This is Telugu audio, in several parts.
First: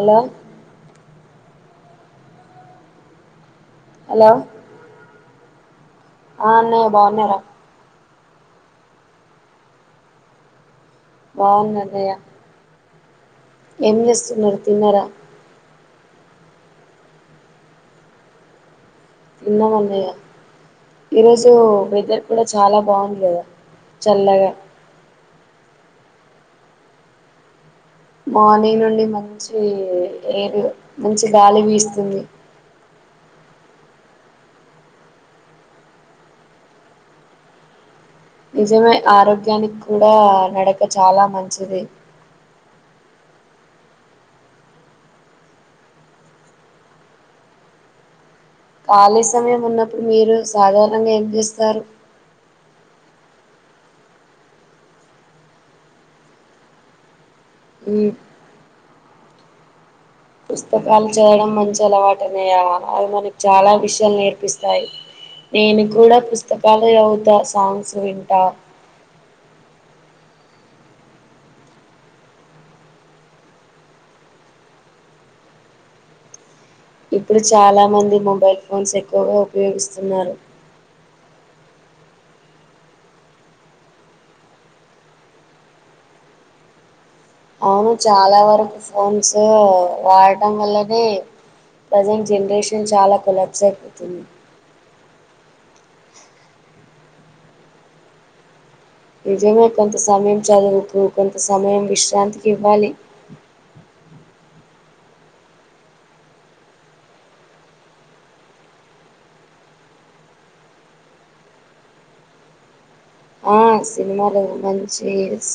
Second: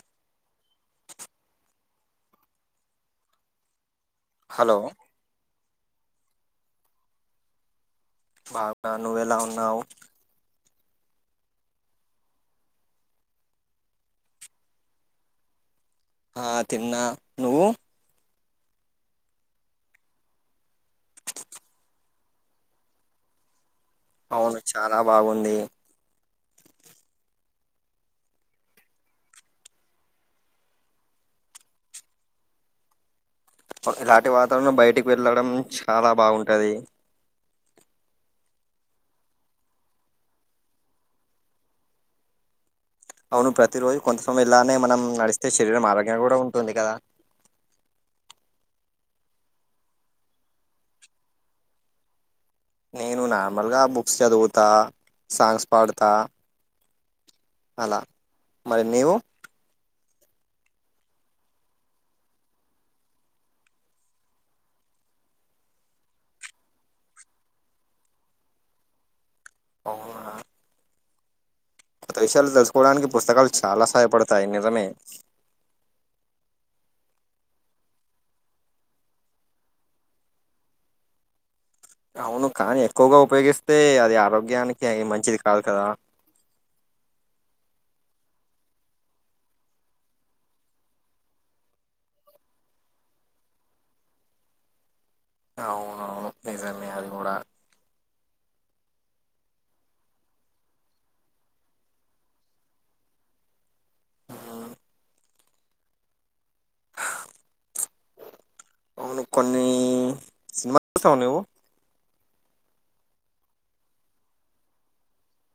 అలో హలో ఆ అన్నయ్య బాగున్నార బా పా నువ్వెలా ఉన్నావు బా ఉన్న అన్నయ్య ఏం చేస్తున్నారు తిన్నరా ఆ తిన్నా నువ్వు తిన్నాం అన్నయ్య ఈరోజు వెదర్ కూడా చాలా బాగుంది కదా చల్లగా అవును చాలా బాగున్ ది మార్నింగ్ నుండి మంచీ ఎర్ మంచి గాలి వీస్తుంది [unintelligible] ఇలాంటి వాతావరణం బయటికి వెళ్ళడం చాలా బాగుంటది నిజమే ఆరోగ్యానికి కూడా నడక చాలా మంచిది అవును ప్రతి రోజు కొంతసం ఇలానే మనం నడిస్తే శరీరం ఆరోగ్యం కూడా ఉంటుంది కదా ఖాళీ సమయం ఉన్నప్పుడు మీరు సాధారణంగా ఏం చేస్తారు నేను నార్మల్గా బుక్స్ చదువుతా, సాంగ్స్ పాడుతా అలా ఉమ్. మరి నీవు పుస్తకాలు చదడం మంచి అలవాట్ అన్నయ్య అవి మనకు చాలా విషయాలు నేర్పిస్తాయి. నేను కూడా పుస్తకాలే చదువుతా సాంగ్స్ వింటా అవునా కొత్త విషయాలు తెలుసుకోడానికి పుస్తకాలు చాలా సహాయపడతాయి నిజమే ఇప్పుడు చాలా మంది మొబైల్ ఫోన్స్ ఎక్కువగా ఉపయోగిస్తున్నారు అవును కానీ ఎక్కువగా ఉపయోగిస్తే అది ఆరోగ్యానికి అయి మంచిది కాదు కదా అవును చాలా వరకు ఫోన్స్ వాడటం వల్లనే ప్రజెంట్ జనరేషన్ చాలా కులబ్స అయిపోతుంది అవునవును నిజమే అది కూడా నిజమే కొంత సమయం చదువుతు, కొంత సమయం విశ్రాంతికి ఇవ్వాలి. ఉమ్, అవును కొన్నీ సినిమా చూస్తవా నీవు ఆ సినిమాలు మంచి స్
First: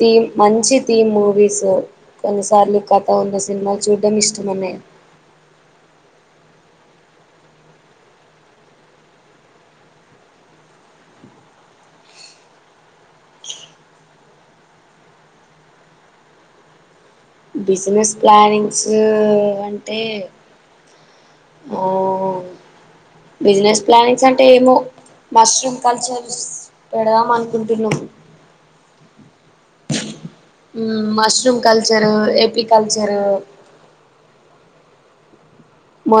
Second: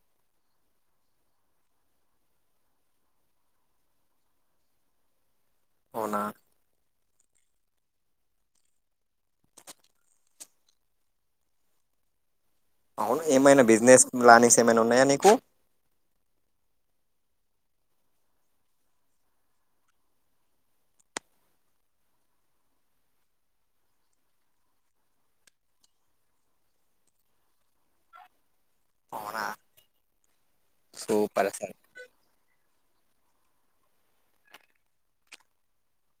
థీమ్ మంచి థీమ్ మూవీస్ కొన్నిసార్లు కథ ఉన్న సినిమాలు చూడడం ఇష్టం అన్నయ్య అవునా అవును ఏమైనా బిజినెస్ ప్లానింగ్స్ ఏమైనా ఉన్నాయా నీకు బిజినెస్ ప్లానింగ్స్ అంటే ఆ బిజినెస్ ప్లానింగ్స్ అంటే ఏమో మష్రూమ్ కల్చర్స్ పెడదాం అనుకుంటున్నాం. అవునా ఉమ్ సూపర్ మష్రూమ్ అసలు కల్చర్ ఎప్ పి కల్చర్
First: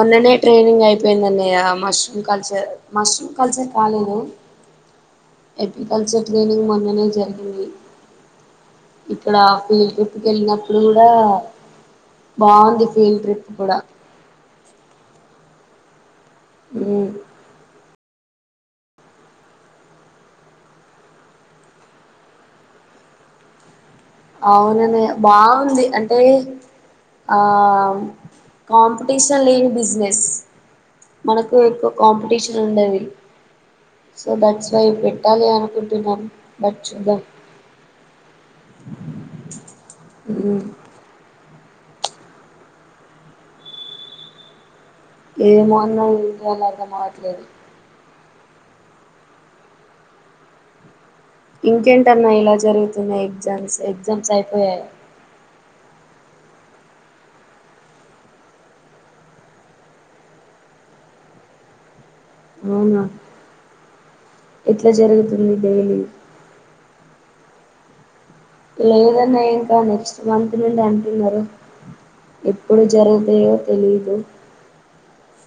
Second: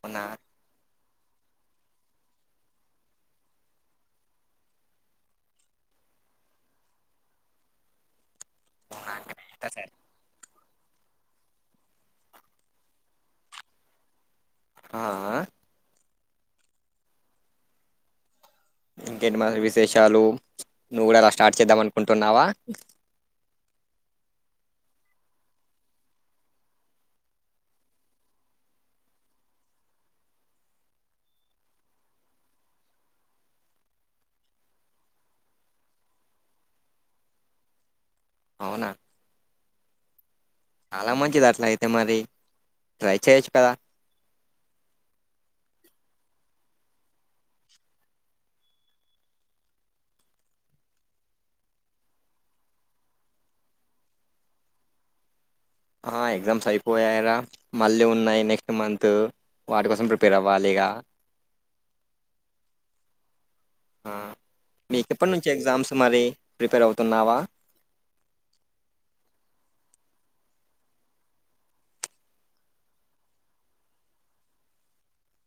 అవునా ట్రైనింగ్ అయిపోయింది అన్నయ్య. మష్రూమ్ కల్చర్ మష్రూమ్ కల్చర్ కాలేదు ఎపి కల్చర్ ట్రైనింగ్ మొన్ననే జరిగింది ఇక్కడ ఎట్లా సార్ ఫీల్డ్ ట్రిప్కి ఎళ్ళినప్పుడు కూడా బాగుంది ఫీల్డ్ ట్రిప్ కూడా ఆ ఉమ్ ఇంకేంటి మరి విసేషాలు నువ్వు కూడా అలా స్టార్ట్ చేద్దాం అనుకుంటున్నావా అవునన్నయ్య బాగుంది అంటే ఆ కాంపిటీషన్ లేని బిజినెస్ మనకు ఎక్కువ కాంపిటీషన్ ఉండది సో దట్స్ వై పెట్టాలి అనుకుంటున్నాం బట్ చూద్దాం అవున మ్మ్. చాలా మంచిది అట్లా అయిత్ తే మరి ట్రై చేయొచ్చు కదా ఏమోన్లైన్ విదాల అర్థం అవట్లేదు ఇంకేంటన్నా ఇలా జరుగుతున్నా ఎగ్జామ్స్ ఎగ్జామ్స్ అయిపోయాయి ఆ ఎగ్జామ్స్ అయిపోయారా మళ్ళీ ఉన్నాయి నెక్స్ట్ మంత్ వాటి కోసం ప్రిపేర్ అవ్వాలి ఇక అవునా ఎట్లా మీకు ఎప్పటి నుంచి జరుగుతుంది ఎగ్జామ్స్ డైలీ మరి ప్రిపేర్ అవుతున్నావా లేదన్న ఇంకా నెక్స్ట్ మంత్ నుండి అంటున్నారు ఎప్పుడు జరుగుతాయో తెలీదు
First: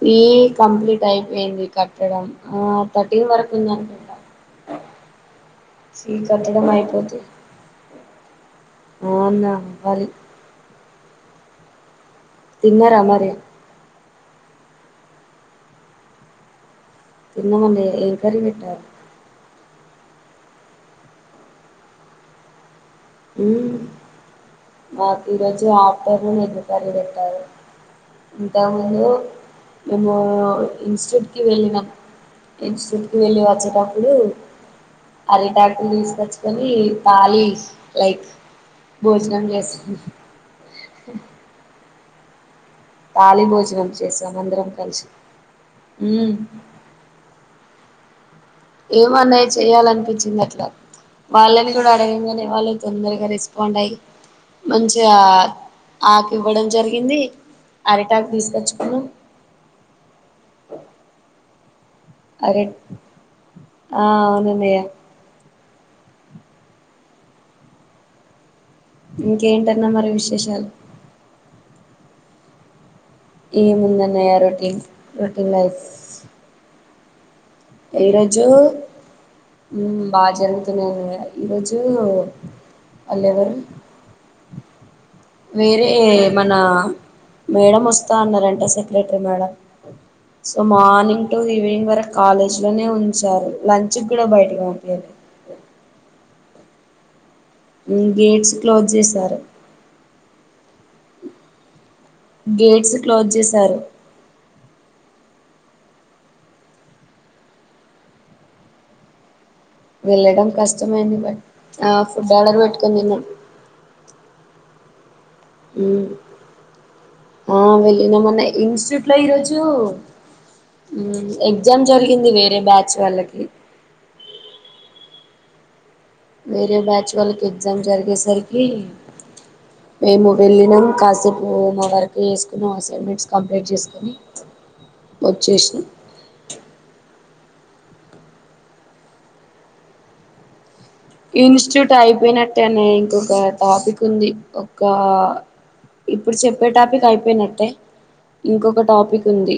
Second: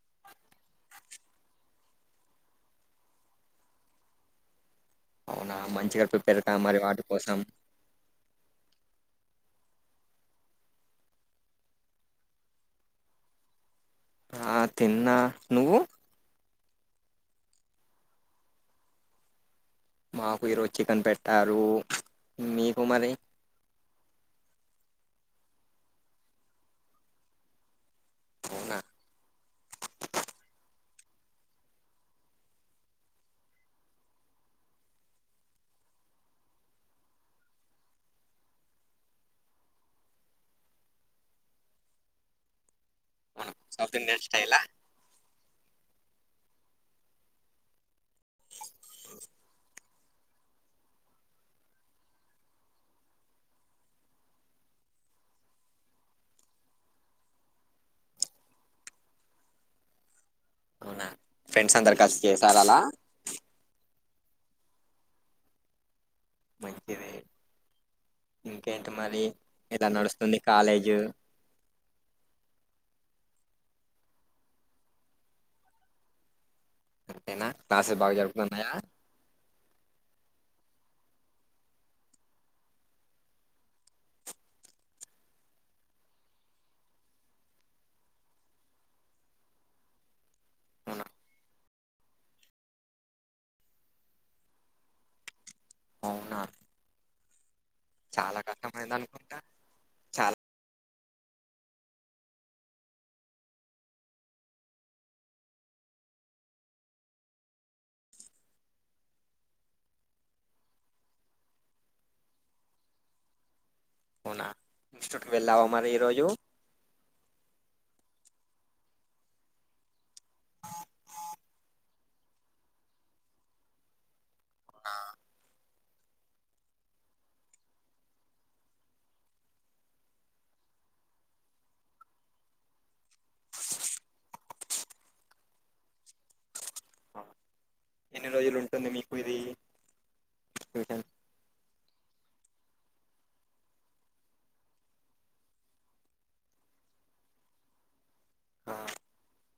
ఫీ కంప్లీట్ అయిపోయింది కట్టడం ఆ థర్టీన్ వరకు ఉంది అకుడా అవునా మంచి కపిపేరు కా మరి వాటి కోసం అవునా మరి తిన్నరా మరే ఆ తిన్నా నువ్వు తిన్నమంటే ఏం కర్రీ పెట్టారు మాకు ఈరోజు చికెన్ పెట్టారు మీ ఉ మాకు ఈరోజు ఆఫర్ ఎందుకనే కట్టారు అవునా దాన్లో ఎబో ఇన్స్టిట్యూట్కి వెళ్ళిన ఇన్స్టిట్యూట్కి వెళ్ళి వచ్చేటప్పుడు అలిటాక్టలు తీసుకొచ్చుకని తాళి నైట్ బోజనం చేస్తున్నాం భోజనం సౌత్ ఇండియన్ స్టైలా చేసామందరం కలిసి ఉ ఏమన్నాయ చెయాలనిపించింది అట్లా వాళ్ళని కూడా అడగంగానే వాళ్ళు తొందరగా రెస్పాండ్ అయ్యి మంచిగా ఆకు ఇవ్వడం జరిగింది అరిటాక్ తీసుకొచ్చుకున్నా అవునా ఫ్రెండ్స్ అందరి ఖర్చు చేసార అరి అలా ఆ అవునన్నయ్య మంచిది ఇంకేంటి మరి ఇంకేంటన్నా ఇలా మరి నడుస్తుంది విశేషాలు కాలేజు ఈ ముందున్న రొటీన్ రొటీన్ లైఫ్స్ అంతేనా క్లాసెస్ బాగా ఈరోజు జరుగుతున్నాయా ఉ బా జరుగు అ ఈరోజు అలేవరు వేరే మన మేడం వస్తా అన్నారంట సెక్రటరీ మేడం సో అవునా మార్నింగ్ టు ఈవినింగ్ వరకు కాలేజ్ లోనే ఉంచారు లంచ్కి కూడా బయటకి ఉంపియంది అవునా చాలా గేట్స్ క్లోజ్ కష్టమైంది అనుకుంటా చేసారు చాలా గేట్స్ క్లోజ్ చేశారు వెళ్లడం కష్టమైంది బట్ ఆ ఫుడ్ ఆర్డర్ పెట్టుకున్నాం ఇష్ట వెళ్ళావా మరి ఈ రోజు ఆ వెళ్ళినా మన్న ఇన్స్టిట్యూట్ లో ఈరోోజు ఉ ఎగ్జామ్ జరిగింది వేరే బ్యాచ్ వాళ్ళకి ఆ వేరే బ్యాచ్ వాళ్ళకి ఎగ్జామ్ జరిగేసరికి మేము వెళ్ళినం కాసేపు వర్క్ చేసుకున్నాం అసైన్మెంట్స్ కంప్లీట్ చేసుకొని వచేసినా అవునా. ఎన్ని రోజులు ఉంటుంది మీకు ఇది ట్యూషన్ ఇన్స్టిట్యూట్ అయిపోయినట్టే అనే ఇంకొక టాపిక్ ఉంది ఒక ఇప్పుడు చెప్పే టాపిక్ అయిపోయినట్టే. ఆ, ఇంకొక టాపిక్ ఉంది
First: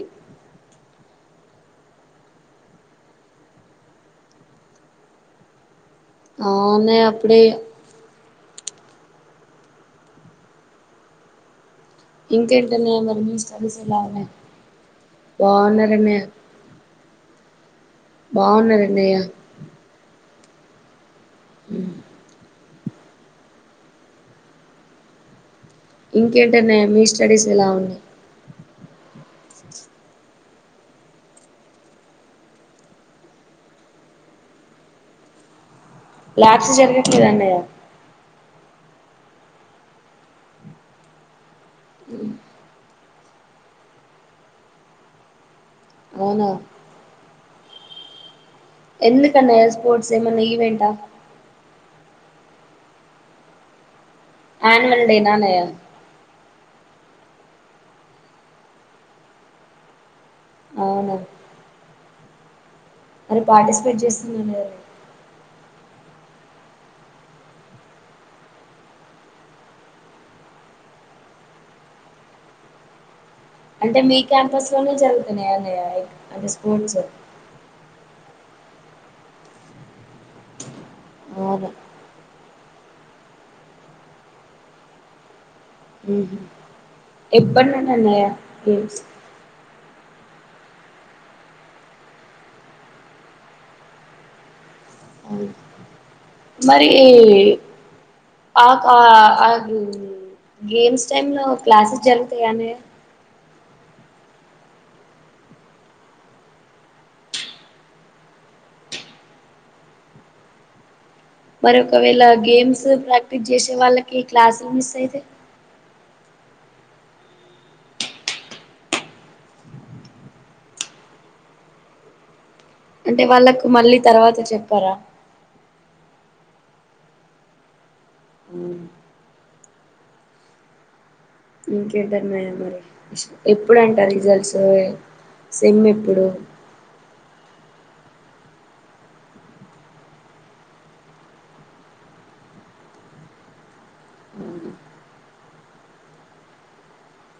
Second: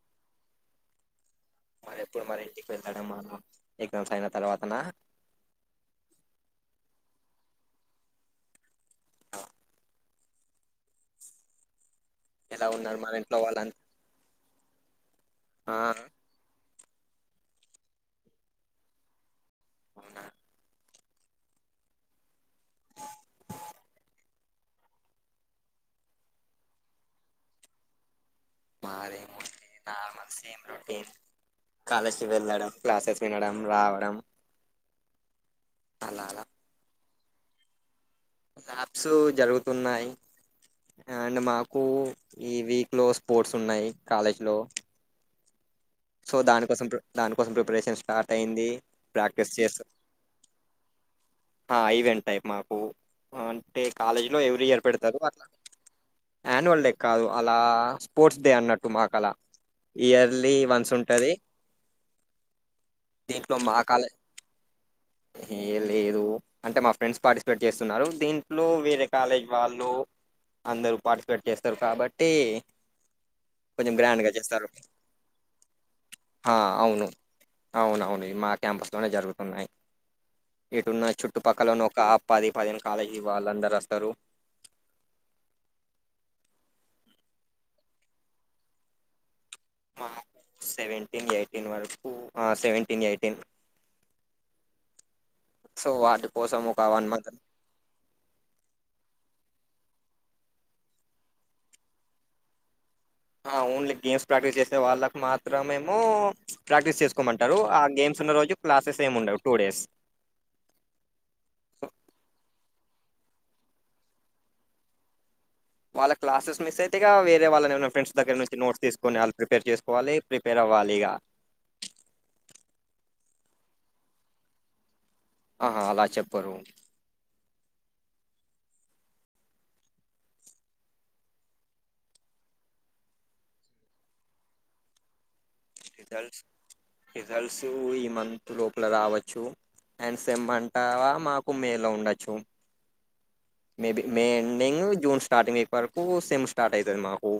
ఇప్పుడు మరి ఇంటికి వెళ్ళాడంమ నావు ఎగ్జామ్స్ అయిన తర్వాత నా. ఆ అన్నయ్య అప్పుడ ఈగ ఆ ఎలా ఇంకేంటన్నయ్య ఉన్నారు మరి ఇంట్లో స్టడీస్ వాళ్ళంతా ఎలా ఉన్నాయి ఆ, బాన్నరన్న బాగున్నారున్నయ్య అవునా హ ఇంకేంటన్నయ్య మీ స్టడీస్ ఎలా ఉన్నాయి. మాదేమ నార్మల్ సన్ రొటీన్ కాలేజ్ కి వెళ్ళడం, క్లాసెస్ వినడం, రావడం. అలా అలా ల్యాబ్స్ జరిగే లేదునయ క్లబ్స్ జరుగుతున్నాయి అండ్ మాకు కు ఈ వీక్ లో స్పోర్ట్స్ ఉన్నాయి కాలేజ్ లో సో అవునా దానికోసం దాని కోసం ప్రిపరేన్ స్టార్ట్ అయింది ప్రాక్టీస్ ఎందుకన్నయ్య చేస్త స్పోర్ట్స్ ఏమన్నా ఈవెంటా ఆ ఈవెంట్ అయి మా ఆ అంటే కాలేజీ లో ఎవ్రీ ఇయర్ యాన్యువల్ పెడతారు డేనా అట్లా అన్నయ్య యాన్యువల్ డే కాదు అలా స్పోర్ట్స్ డే అన్నట్టు మాకు అలా ఇయర్ లీ వన్స్ ఉంటది అరే పార్టిసిపేట్ చేస్తు ఉనేరు. ఏ లేదు అంటే మా ఫ్రెండ్స్ పార్టిసిపేట్ చేస్తున్నారు దీంట్లో వేరే కాలేజ్ వాళ్ళు అందరు పార్టిసిపేట్ చేస్తారు కాబట్టి. అంటే మీ క్యాంపస్ లోనే జరుగుతున్నాయ అన్ అ అవును అవునవును ఇమా క్యాంపస్ లోనే జరుగుతున్నయి ఇటున్న అవును చుట్టుపక్కలను ఒక అ ప్పది పదిను కాలేజీ వాళ్ళందరు వస్తరు ఉహు ఎప్పనుండి అన్నయ్య గేమ్స్ సెవెంటీన్ ఎయిటీన్ వరకు ఆ సెవెంటీన్ ఎయిటీన్ సో వాటి కోసం ఒక మరి వన్ మంత్ ఆ ఆ ఆ గేమ్స్ టైమ్ లో క్లాసెస్ జరుగుతయ అన్నయ్య ఆ ఓన్లీ గేమ్స్ ప్రాక్టీస్ చేసే వాళ్ళకు మాత్రమేమో ప్రాక్టీస్ చేసుకోమంటరు. ఆ గేమ్స్ ఉన్న రోజు క్లాసెస్ ఏం ఉండవు టూ డేస్ మరి ఒకవేళ గేమ్సు ప్రాక్టీస్ జేసే వాళ్ళకి క్లాసులు మిస్ అయితే వాళ్ళక్ క్లాసెస్ మిస్ అయితే ఇగా వేరే వాళ్ళని ఎవరనన్న ఫ్రెండ్స్ దగ్గర నుంచి నోట్స్ తీసుకుని వాళ్ళు ప్రిపేర్ చేసుకోవాలి ప్రిపేర్ అవ్వాలి ఇగ అంటే వాళ్ళకు మళ్ళీ తర్వాత చెప్పరా అహ అలా చెప్పరు ఉ ఇంకేంటన్నయ్య మరి ఎప్పుడు అంట results sem results results month లోపల రావచ్చు అండ్ సెమ్ అంటావ మాకు మేం లో ఉండచ్చు మేబి మే ఎండింగ్ జూన్ స్టార్టింగ్అయిపోయే వరకు సెమ్ స్టార్ట్ అవుతది మాకు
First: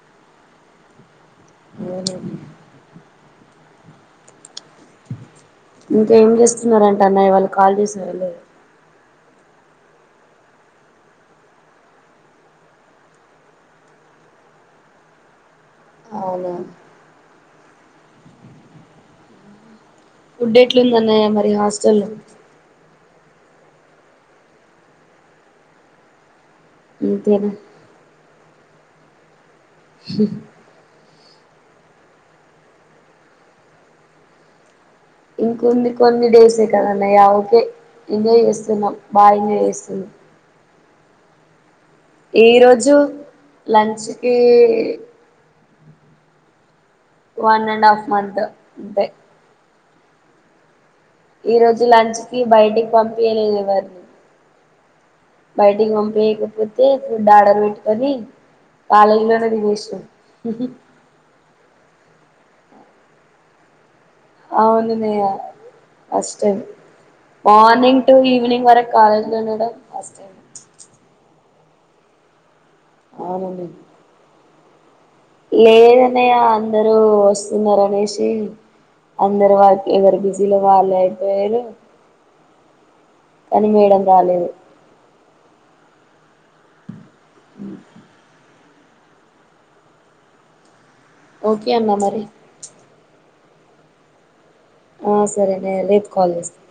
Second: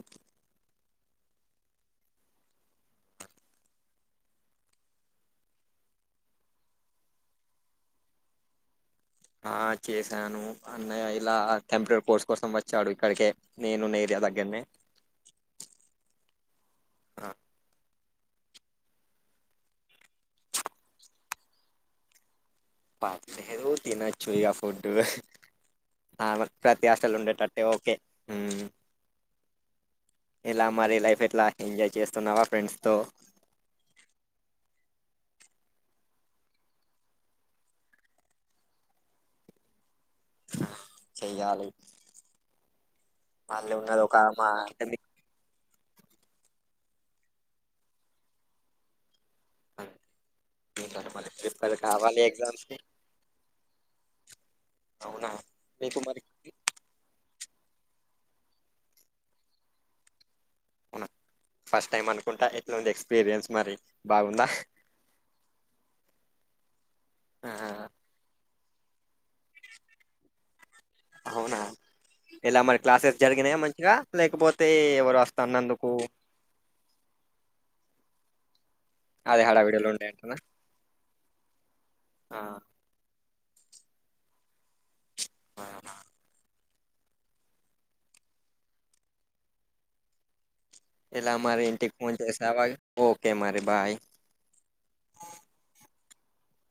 ఇంకేం చేస్తున్నారంట అన్నయ్యవాళ్ళు కాల్ చేసారా లేదా ఆ చేసాను అన్నయ్య ఇలా టెంపోరరీ కోర్స్ కోసం వచ్చాడు ఇక్కడికే నేను ఉన్న ఏరియా దగ్గరనే అవునా ఆ ఫుడ్ ఎట్లు ఉంది అన్నయ్య మరి హాస్టల్లొ పర్లేదు తినచ్చు ఇగ ఫుడ్డు ఆమ ప్రతి హాస్టల్లో అంతేనా ఉండేటట్టే ఓకే ఎలా మరి లైఫ్ ఎ ఎట్లా ఎంజాయ్ చేస్తున్నావా ఫ్రెండ్స్ తో ఇంకుంది కొన్ని డేసే కద అన్నయ్య ఓకే ఎంజాయ్ చేస్తున్నాం బాగా ఎంజాయ్ చేస్తున్నాం ఆ చెయ్యాలి జూ మళ్ళీ ఉన్నది లంచ్ ఒక కి మా ఏంటంటే వన్ అండ్ హాఫ్ మంత్ అంతే మళ్ళీ ఈ ప్రిపేర్ రోజు లంచ్ కావాలి కి ఎగ్జామ్స్ బయటికి పంపియలేదు ఎవరిని అవునా బయటికి మీకు మరి పంపియకపోతే ఫుడ్ ఆర్డ పెట్టుకొని కాలేజీలోనే తినేష్నం అవున పస్ట్ టైమ్ అను కుంటా ఎట్లుంది ఎక్స్పీరియన్స్ మరి బాగుందా అవును అన్నయ్య ఫస్ట్ టైం ఆ మార్నింగ్ టు ఈవినింగ్ వరక్ కాలేజ్ లో నే వుండడ అవునా ఎలా మరి క్లాసెస్ అవును జరిగినాయ అన్నయ్య మంచిగా లేకపోత్ తే ఎవర్ లేదన్నయ్య అందరూ వస్తున్నారనేషి [unintelligible] అదే అందరు వాళ్ళకి హడావిడిలో ఉండే ఎవరు అంటనా బిజీలో వాళ్ళు అయిపోయారు ఆ, కానీ మేడం రాలేదు ఊహు ఎలా మరి ఓకే అన్న ఇంటికి ఫోన్ మరి చేసేవా ఓమ్ ఓకే మరి బాయ్ ఆ సరే నే రేపు కాల్ చేస్తాను